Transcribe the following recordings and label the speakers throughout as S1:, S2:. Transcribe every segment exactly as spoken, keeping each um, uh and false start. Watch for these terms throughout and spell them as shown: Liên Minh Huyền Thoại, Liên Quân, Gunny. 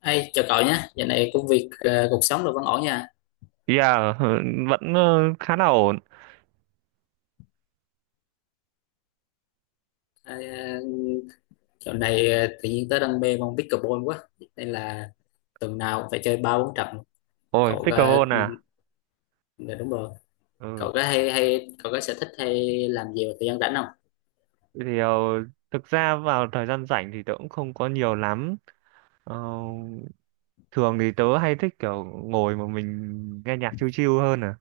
S1: Hey, chào cậu nhé, giờ này công việc, ờ, cuộc sống rồi vẫn ổn nha.
S2: Yeah, vẫn ờ, khá là ổn.
S1: À, dạo này ờ, tự nhiên tớ đang mê môn pickleball quá, nên là tuần nào cũng phải chơi ba bốn trận.
S2: Ôi,
S1: Cậu có,
S2: pickleball
S1: ừ,
S2: à?
S1: dạ đúng rồi,
S2: Ừ.
S1: cậu có hay hay cậu có sở thích hay làm gì vào thời gian rảnh không?
S2: Thì ờ, Thực ra vào thời gian rảnh thì tớ cũng không có nhiều lắm. Ờ, Thường thì tớ hay thích kiểu ngồi mà mình nghe nhạc chill chill hơn à.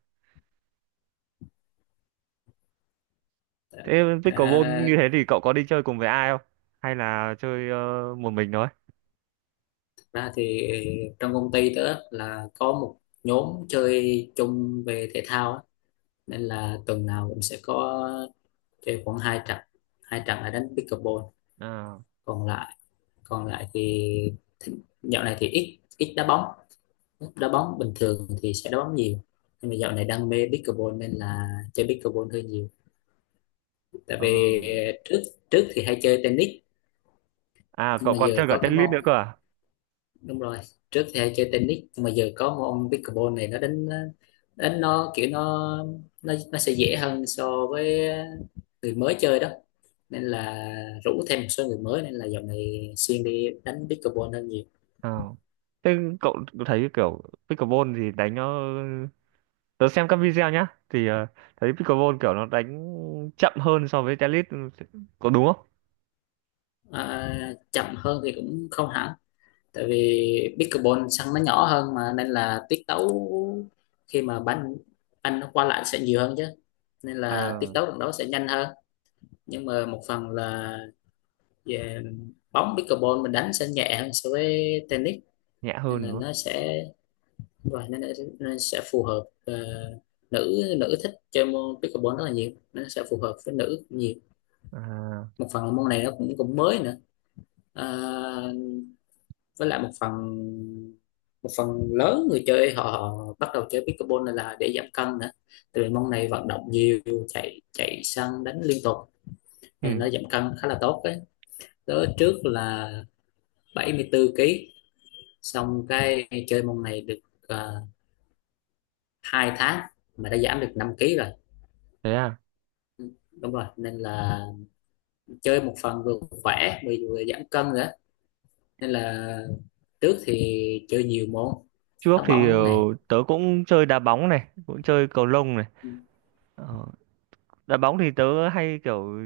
S1: Ờ.
S2: Thế pickleball
S1: À.
S2: như thế thì cậu có đi chơi cùng với ai không? Hay là chơi ờ, một mình thôi?
S1: Thật ra thì trong công ty tớ là có một nhóm chơi chung về thể thao á, nên là tuần nào cũng sẽ có chơi khoảng hai trận, hai trận là đánh pickleball,
S2: À,
S1: còn lại còn lại thì dạo này thì ít ít đá bóng, đá bóng bình thường thì sẽ đá bóng nhiều nhưng mà dạo này đam mê pickleball nên là chơi pickleball hơi nhiều, tại
S2: ờ.
S1: vì ờ, trước trước thì hay chơi tennis
S2: À,
S1: nhưng
S2: cậu
S1: mà
S2: còn chơi
S1: giờ
S2: cả
S1: có cái
S2: tennis
S1: môn,
S2: nữa cơ à?
S1: đúng rồi, trước thì hay chơi tennis nhưng mà giờ có môn pickleball này nó đánh, đánh nó kiểu nó nó nó sẽ dễ hơn so với người mới chơi đó, nên là rủ thêm một số người mới nên là dạo này xuyên đi đánh pickleball hơn nhiều.
S2: Ờ. Thế cậu thấy kiểu pickleball thì đánh nó, tớ xem các video nhá thì ờ, thấy pickleball kiểu nó đánh chậm hơn so với tennis, có đúng không?
S1: À, chậm hơn thì cũng không hẳn, tại vì pickleball sân nó nhỏ hơn mà nên là tiết tấu khi mà bắn anh nó qua lại sẽ nhiều hơn chứ, nên là tiết
S2: À,
S1: tấu trận đấu sẽ nhanh hơn. Nhưng mà một phần là về bóng pickleball mình đánh sẽ nhẹ hơn so với tennis,
S2: nhẹ
S1: nên
S2: hơn
S1: là
S2: đúng không?
S1: nó sẽ, và nên, là- nên sẽ phù hợp, ờ, nữ nữ thích chơi môn pickleball rất là nhiều, nó sẽ phù hợp với nữ nhiều.
S2: À,
S1: Một phần là môn này nó cũng cũng mới nữa. Ờ, với lại một phần, một phần lớn người chơi họ, họ bắt đầu chơi pickleball này là để giảm cân nữa, từ môn này vận động nhiều, chạy chạy săn đánh liên tục
S2: ừ,
S1: nên nó giảm cân khá là tốt đấy. Tớ trước là bảy mươi tư ki lô gam, xong cái chơi môn này được uh, hai tháng mà đã giảm được năm ki lô gam rồi.
S2: thế à.
S1: Ừ, đúng rồi, nên là chơi một phần vừa khỏe vừa, vừa giảm cân nữa, nên là trước thì chơi nhiều môn,
S2: trước
S1: đá
S2: thì ờ,
S1: bóng này,
S2: tớ cũng chơi đá bóng này, cũng chơi cầu lông này. Ờ, đá bóng thì tớ hay kiểu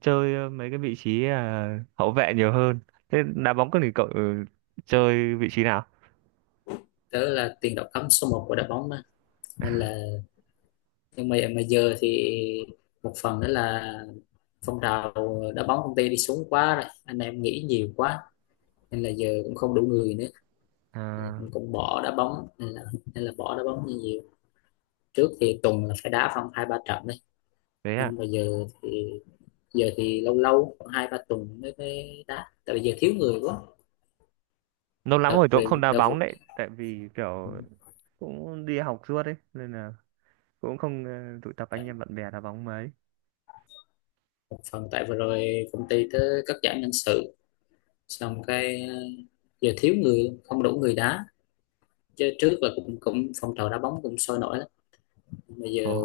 S2: chơi mấy cái vị trí, à, hậu vệ nhiều hơn. Thế đá bóng có thì cậu ờ, chơi vị trí nào?
S1: đó là tiền đạo cấm số một của đội bóng mà. Nên là nhưng mà mà giờ thì một phần đó là phong trào đá bóng công ty đi xuống quá rồi, anh em nghĩ nhiều quá nên là giờ cũng không đủ người nữa. Ờ,
S2: À,
S1: cũng, cũng bỏ đá bóng nên là, nên là bỏ đá bóng nhiều. Trước thì tuần là phải đá khoảng hai ba trận đấy,
S2: thế
S1: nhưng
S2: à.
S1: mà giờ thì, giờ thì lâu lâu khoảng hai ba tuần mới mới đá tại vì giờ thiếu người quá.
S2: Lâu lắm
S1: Đợt
S2: rồi tớ cũng
S1: về
S2: không đá
S1: đợt vừa-
S2: bóng đấy, tại vì kiểu cũng đi học suốt ấy, nên là cũng không ờ, tụ tập anh em bạn bè đá bóng mấy.
S1: một phần tại vừa rồi công ty tới cắt giảm nhân sự, xong cái ờ, giờ thiếu người, không đủ người đá, chứ trước là cũng cũng phong trào đá bóng cũng sôi nổi lắm. Bây
S2: Ờ,
S1: giờ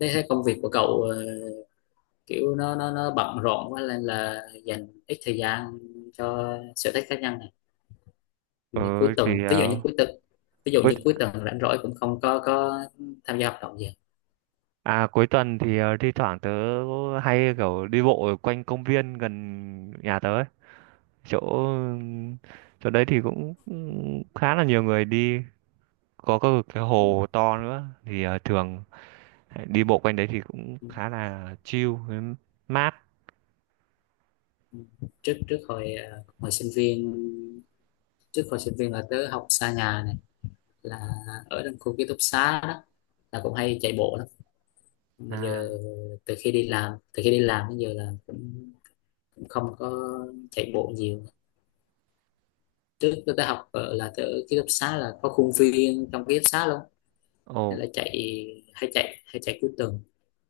S1: thấy cái công việc của cậu, ờ, kiểu nó nó nó bận rộn quá nên là dành ít thời gian cho sở thích cá nhân này.
S2: ừ,
S1: Thì cuối
S2: thì
S1: tuần, ví dụ
S2: ờ,
S1: như cuối tuần ví dụ
S2: cuối
S1: như cuối tuần rảnh rỗi cũng không có có tham gia hoạt động gì.
S2: à cuối tuần thì ờ, thi thoảng tớ hay kiểu đi bộ ở quanh công viên gần nhà tớ ấy. Chỗ chỗ đấy thì cũng cũng khá là nhiều người đi, có cái, cái hồ to nữa thì ờ, thường đi bộ quanh đấy thì cũng khá là chill với mát.
S1: Trước trước hồi ờ, hồi sinh viên, trước hồi sinh viên là tớ học xa nhà này, là ở trong khu ký túc xá đó, là cũng hay chạy bộ lắm, mà giờ
S2: À,
S1: từ khi đi làm từ khi đi làm đến giờ là cũng, cũng không có chạy bộ nhiều. Trước tôi đã học ở là tôi ở ký túc xá là có khuôn viên trong ký túc xá luôn,
S2: ồ,
S1: nên là chạy, hay chạy hay chạy cuối tuần,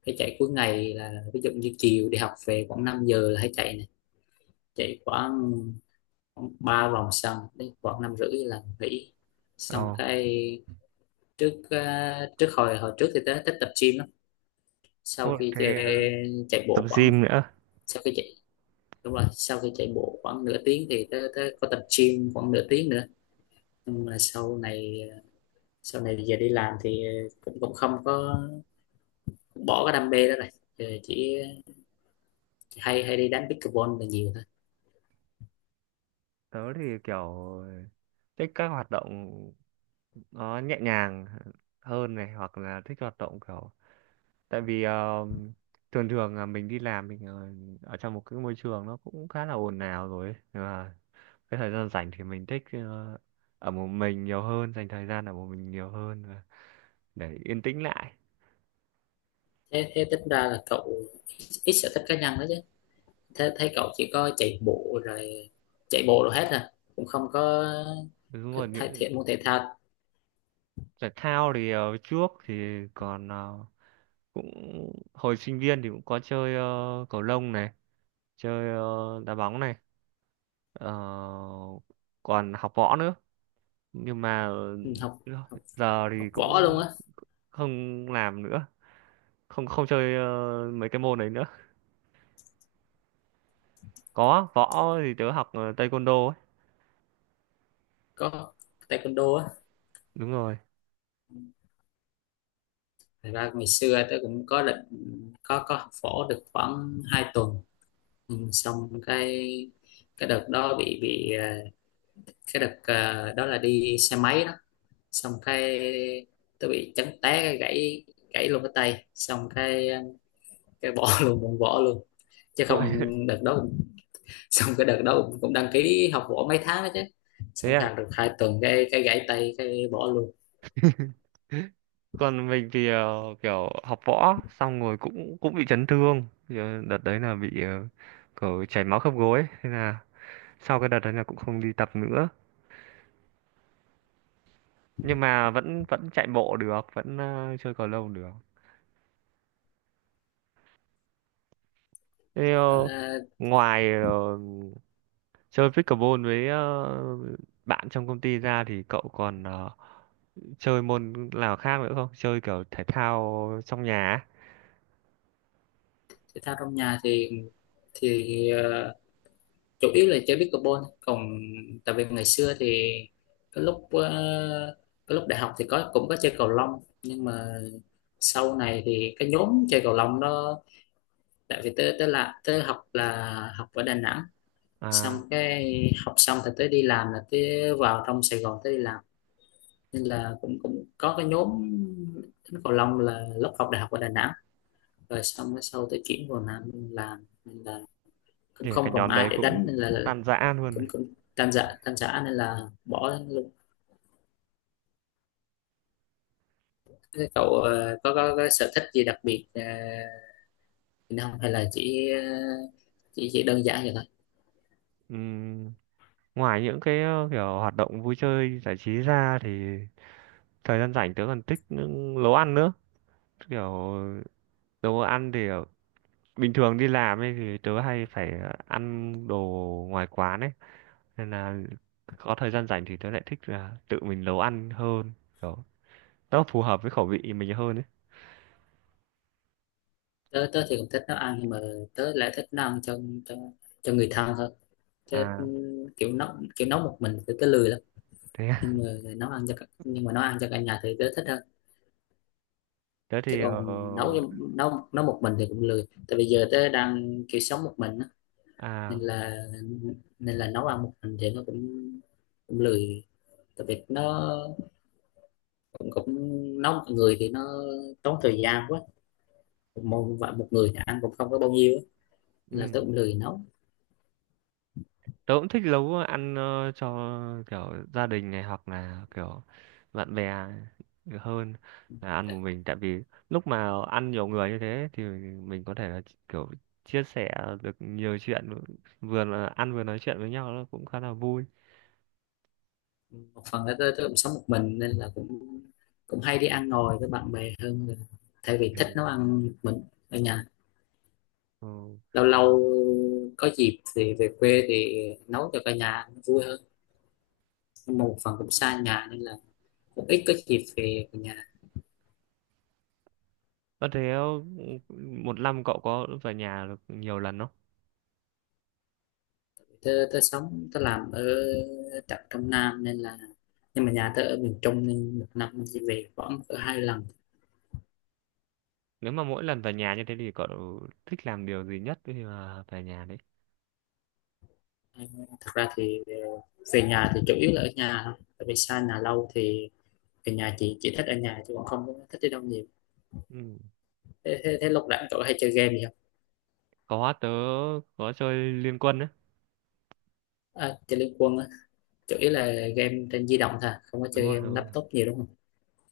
S1: hay chạy cuối ngày là ví dụ như chiều đi học về khoảng năm giờ là hay chạy này, chạy khoảng ba vòng sân đến khoảng năm rưỡi là nghỉ,
S2: ồ.
S1: xong cái trước à, trước hồi hồi trước thì tớ thích tập gym lắm. Sau
S2: Ồ,
S1: khi chạy,
S2: thế ờ,
S1: chạy
S2: tập
S1: bộ khoảng
S2: gym nữa.
S1: sau khi chạy, đúng rồi, sau khi chạy bộ khoảng nửa tiếng thì tớ, tớ có tập gym khoảng nửa tiếng nữa. Nhưng mà sau này, sau này giờ đi làm thì ờ, cũng cũng không có, bỏ cái đam mê đó rồi. Giờ chỉ hay hay đi đánh pickleball là nhiều thôi.
S2: Tớ thì kiểu thích các hoạt động nó nhẹ nhàng hơn này, hoặc là thích hoạt động kiểu, tại vì ờ, thường thường là mình đi làm mình ở, ở trong một cái môi trường nó cũng khá là ồn ào rồi ấy. Nhưng mà cái thời gian rảnh thì mình thích ờ, ở một mình nhiều hơn, dành thời gian ở một mình nhiều hơn và để yên tĩnh lại.
S1: Thế, thế tính ra là cậu ít ít sở thích cá nhân đó chứ, thế thấy cậu chỉ có chạy bộ rồi, chạy bộ rồi hết à, cũng không có,
S2: đúng
S1: có
S2: rồi
S1: thể
S2: những-
S1: thể môn thể thao.
S2: Thể thao thì ờ, trước thì còn ờ, cũng hồi sinh viên thì cũng có chơi, ờ, cầu lông này, chơi ờ, đá bóng này. Ờ, còn học võ nữa, nhưng mà ừ,
S1: Ừ, học học
S2: giờ
S1: học
S2: thì cũng
S1: võ luôn á,
S2: không làm nữa, không không chơi ờ, mấy cái môn đấy nữa. Có võ thì tớ học ờ, taekwondo ấy.
S1: có taekwondo á.
S2: Đúng rồi.
S1: Thật ra ngày xưa tớ cũng có định, có có học phổ được khoảng hai tuần, ừ, xong cái cái đợt đó bị bị ờ, cái đợt ờ, đó là đi xe máy đó, xong cái tớ bị chấn té cái gãy, gãy luôn cái tay xong cái ờ, cái bỏ luôn, cũng bỏ luôn chứ không.
S2: Ôi.
S1: đợt đó cũng- xong cái đợt đó cũng, cũng đăng ký học võ mấy tháng đó chứ,
S2: Thế
S1: xong
S2: à?
S1: học được hai tuần cái cái gãy tay cái bỏ luôn.
S2: Còn mình thì ờ, kiểu học võ xong rồi cũng cũng bị chấn thương. Thì, ờ, đợt đấy là bị ờ, kiểu chảy máu khớp gối ấy. Thế là sau cái đợt đấy là cũng không đi tập nữa, nhưng mà vẫn vẫn chạy bộ được, vẫn ờ, chơi cầu lông được. thế
S1: Ờ,
S2: ờ, ngoài ờ, chơi pickleball với ờ, bạn trong công ty ra thì cậu còn ờ, chơi môn nào khác nữa không? Chơi kiểu thể thao trong nhà á?
S1: thể thao trong nhà thì thì ờ, chủ yếu là chơi pickleball, còn tại vì ngày xưa thì cái lúc ờ, cái lúc đại học thì có cũng có chơi cầu lông, nhưng mà sau này thì cái nhóm chơi cầu lông đó, tại vì tới tới là tới học là học ở Đà Nẵng, xong
S2: À,
S1: cái học xong thì tới đi làm là tới vào trong Sài Gòn tới đi làm, nên là cũng cũng có cái nhóm đánh cầu lông là lúc học đại học ở Đà Nẵng, rồi xong cái sau tới chuyển vào Nam làm nên là cũng
S2: kể cả
S1: không còn
S2: nhóm
S1: ai
S2: đấy
S1: để đánh
S2: cũng
S1: nên là
S2: tan rã luôn.
S1: cũng cũng tan rã tan rã nên là bỏ luôn. Thế cậu ờ, có, có có sở thích gì đặc biệt ờ, không hay là chỉ ờ, chỉ chỉ đơn giản vậy thôi.
S2: Ừm, ngoài những cái ờ, kiểu hoạt động vui chơi giải trí ra thì thời gian rảnh tớ còn thích những nấu ăn nữa. Kiểu đồ ăn thì ở- bình thường đi làm ấy thì tớ hay phải ờ, ăn đồ ngoài quán ấy, nên là có thời gian rảnh thì tớ lại thích là tự mình nấu ăn hơn. Kiểu nó phù hợp với khẩu vị mình hơn ấy.
S1: Tớ tớ thì cũng thích nấu ăn nhưng mà tớ lại thích nấu ăn cho cho cho người thân hơn. Tớ
S2: À.
S1: ừm, kiểu nấu kiểu nấu một mình thì tớ lười lắm,
S2: Thế à?
S1: nhưng mà nấu ăn cho cả- nhưng mà nấu ăn cho cả nhà thì tớ thích hơn,
S2: thế
S1: chứ
S2: thì ờ,
S1: còn nấu cho- nấu nấu một mình thì cũng lười tại vì giờ tớ đang kiểu sống một mình á, nên
S2: À.
S1: là nên là nấu ăn một mình thì nó cũng, cũng lười tại vì nó cũng, cũng nấu mọi người thì nó tốn thời gian quá. Một, một, một người thì ăn cũng không có bao nhiêu á, nên là tôi
S2: Ừ.
S1: cũng lười nấu.
S2: Tớ cũng thích nấu ăn ờ, cho kiểu gia đình này hoặc là kiểu bạn bè hơn là ăn một mình, tại vì lúc mà ăn nhiều người như thế thì mình có thể là kiểu chia sẻ được nhiều chuyện, vừa là ăn vừa nói chuyện với nhau nó cũng khá là vui.
S1: Một phần là tôi, tôi cũng sống một mình nên là cũng cũng hay đi ăn ngồi với bạn bè hơn là thay vì thích nấu ăn một mình ở nhà.
S2: Ừ.
S1: Lâu lâu có dịp thì về quê thì nấu cho cả nhà ăn vui hơn, nhưng mà một phần cũng xa nhà nên là cũng ít có dịp về nhà.
S2: Có thế một năm cậu có về nhà được nhiều lần không?
S1: Tớ, tớ sống tớ làm ở tận trong Nam nên là, nhưng mà nhà tớ ở miền Trung nên một năm mình chỉ về khoảng cỡ hai lần.
S2: Nếu mà mỗi lần về nhà như thế thì cậu thích làm điều gì nhất khi mà về nhà đấy?
S1: Thật ra thì ờ, về nhà thì chủ yếu là ở nhà thôi, tại vì xa nhà lâu thì về nhà chị chỉ thích ở nhà chứ còn không có thích đi đâu nhiều.
S2: Ừ.
S1: Thế, thế, thế lúc rảnh cậu hay chơi game gì không?
S2: Có, tớ có chơi Liên Quân đấy.
S1: À, chơi Liên Quân á, chủ yếu là game trên di động thôi, không có
S2: Đúng
S1: chơi
S2: rồi, đúng
S1: game
S2: rồi.
S1: laptop nhiều đúng không?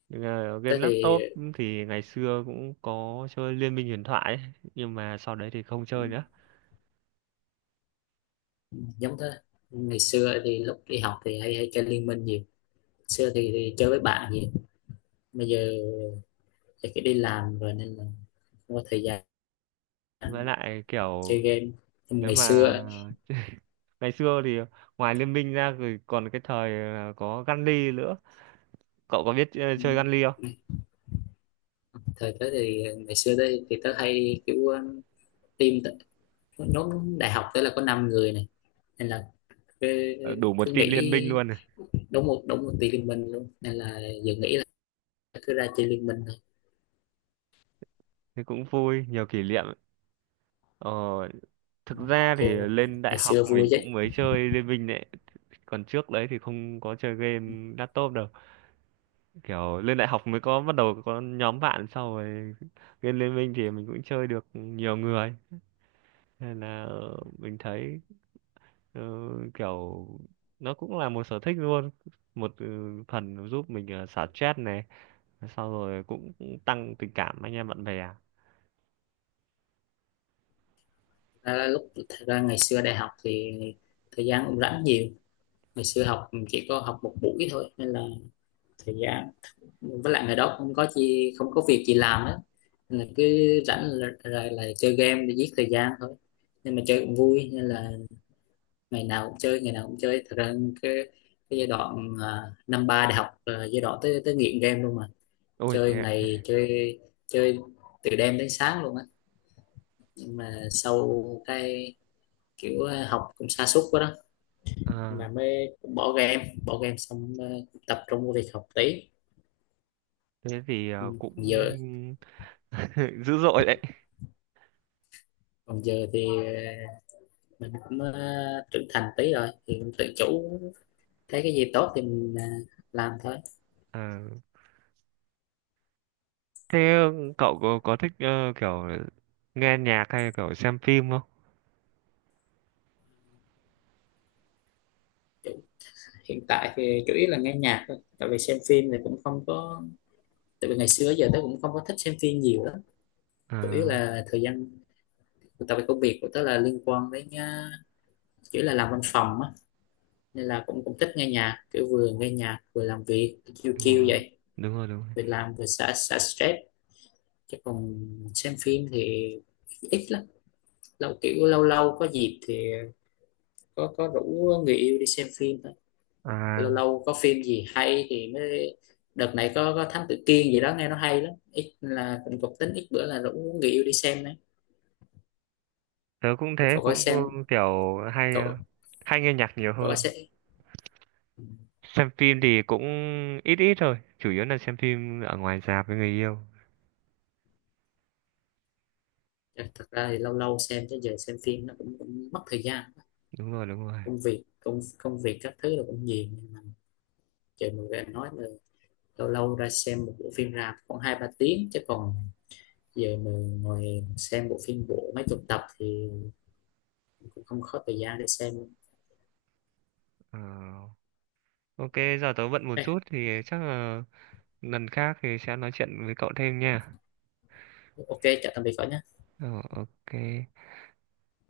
S2: Nhưng mà
S1: Tớ
S2: game
S1: thì
S2: laptop thì ngày xưa cũng có chơi Liên Minh Huyền Thoại ấy. Nhưng mà sau đấy thì không
S1: ừ,
S2: chơi nữa.
S1: giống thế, ngày xưa thì lúc đi học thì hay hay chơi Liên Minh nhiều, xưa thì, thì chơi với bạn nhiều, bây giờ tại cái đi làm rồi nên là không có thời gian
S2: Với lại
S1: chơi
S2: kiểu
S1: game. Nhưng
S2: nếu
S1: ngày
S2: mà
S1: xưa,
S2: ngày xưa thì ngoài Liên Minh ra rồi còn cái thời là có Gunny nữa. Cậu có biết ờ, chơi Gunny không?
S1: thời tới thì ngày xưa tới thì tớ hay kiểu um, team, nhóm đại học tới là có năm người này nên là cứ,
S2: Ờ, đủ
S1: cứ
S2: một team Liên
S1: nghĩ,
S2: Minh luôn.
S1: đúng một đúng một team liên minh luôn, nên là giờ nghĩ là cứ ra chơi liên minh thôi.
S2: Thế cũng vui, nhiều kỷ niệm. Ờ, thực ra thì
S1: Chơi
S2: lên đại
S1: ngày
S2: học
S1: xưa vui
S2: mình
S1: chứ.
S2: cũng mới chơi Liên Minh đấy, còn trước đấy thì không có chơi game laptop đâu, kiểu lên đại học mới có bắt đầu có nhóm bạn sau rồi game Liên Minh thì mình cũng chơi được nhiều người, nên là ờ, mình thấy ờ, kiểu nó cũng là một sở thích luôn, một ừ, phần giúp mình ờ, xả stress này, sau rồi cũng tăng tình cảm anh em bạn bè.
S1: À, lúc thật ra ngày xưa đại học thì thời gian cũng rảnh nhiều, ngày xưa học chỉ có học một buổi thôi nên là thời gian, với lại ngày đó không có chi không có việc gì làm á, nên là cứ rảnh là, là, là chơi game để giết thời gian thôi, nhưng mà chơi cũng vui nên là ngày nào cũng chơi, ngày nào cũng chơi thật ra cái, cái giai đoạn à, năm ba đại học là giai đoạn tới tới nghiện game luôn mà.
S2: Ôi
S1: chơi
S2: thế ạ.
S1: ngày chơi chơi từ đêm đến sáng luôn á, nhưng mà sau cái kiểu à, học cũng sa sút quá đó,
S2: À,
S1: mà mới bỏ game, bỏ game xong à, tập trung vô việc học tí.
S2: thế thì
S1: Ừ,
S2: ờ,
S1: còn
S2: cũng
S1: giờ,
S2: dữ dội đấy.
S1: còn giờ thì à, mình cũng ờ, trưởng thành tí rồi thì cũng tự chủ, thấy cái gì tốt thì mình ờ, làm thôi.
S2: Ờ. Thế cậu có, có thích ờ, kiểu nghe nhạc hay kiểu xem phim không?
S1: Chủ- hiện tại thì chủ yếu là nghe nhạc thôi tại vì xem phim thì cũng không có, tại vì ngày xưa giờ tớ cũng không có thích xem phim nhiều lắm. Chủ yếu
S2: À,
S1: là thời gian, tại vì công việc của tớ là liên quan đến ờ, chủ yếu là làm văn phòng á, nên là cũng cũng thích nghe nhạc kiểu vừa nghe nhạc vừa làm việc chiêu
S2: đúng
S1: chiêu
S2: rồi,
S1: vậy.
S2: đúng rồi, đúng rồi.
S1: Vừa làm vừa xả xả stress, chứ còn xem phim thì ít lắm, lâu kiểu lâu lâu có dịp thì có có rủ người yêu đi xem phim thôi. Lâu
S2: À,
S1: lâu có phim gì hay thì mới, đợt này có có Thám Tử Kiên gì đó nghe nó hay lắm, ít là cũng có tính ít bữa là rủ người yêu đi xem đấy.
S2: tớ cũng thế,
S1: cậu có
S2: cũng ờ,
S1: xem
S2: kiểu hay ờ,
S1: cậu
S2: hay nghe nhạc nhiều
S1: cậu có
S2: hơn.
S1: xem.
S2: Xem phim thì cũng ít ít thôi, chủ yếu là xem phim ở ngoài rạp với người yêu.
S1: Ừ, thật ra thì lâu lâu xem chứ giờ xem phim nó cũng, cũng mất thời gian,
S2: Đúng rồi, đúng rồi.
S1: công việc công công việc các thứ là cũng nhiều, nhưng mà giờ mình về nói là lâu lâu ra xem một bộ phim rạp khoảng hai ba tiếng chứ còn giờ mình ngồi xem bộ phim bộ mấy chục tập thì cũng không có thời gian để xem.
S2: Ờ, ok, giờ tớ bận một chút thì chắc là lần khác thì sẽ nói chuyện với cậu thêm nha.
S1: Ok chào tạm biệt cả nhà.
S2: Ờ, ok.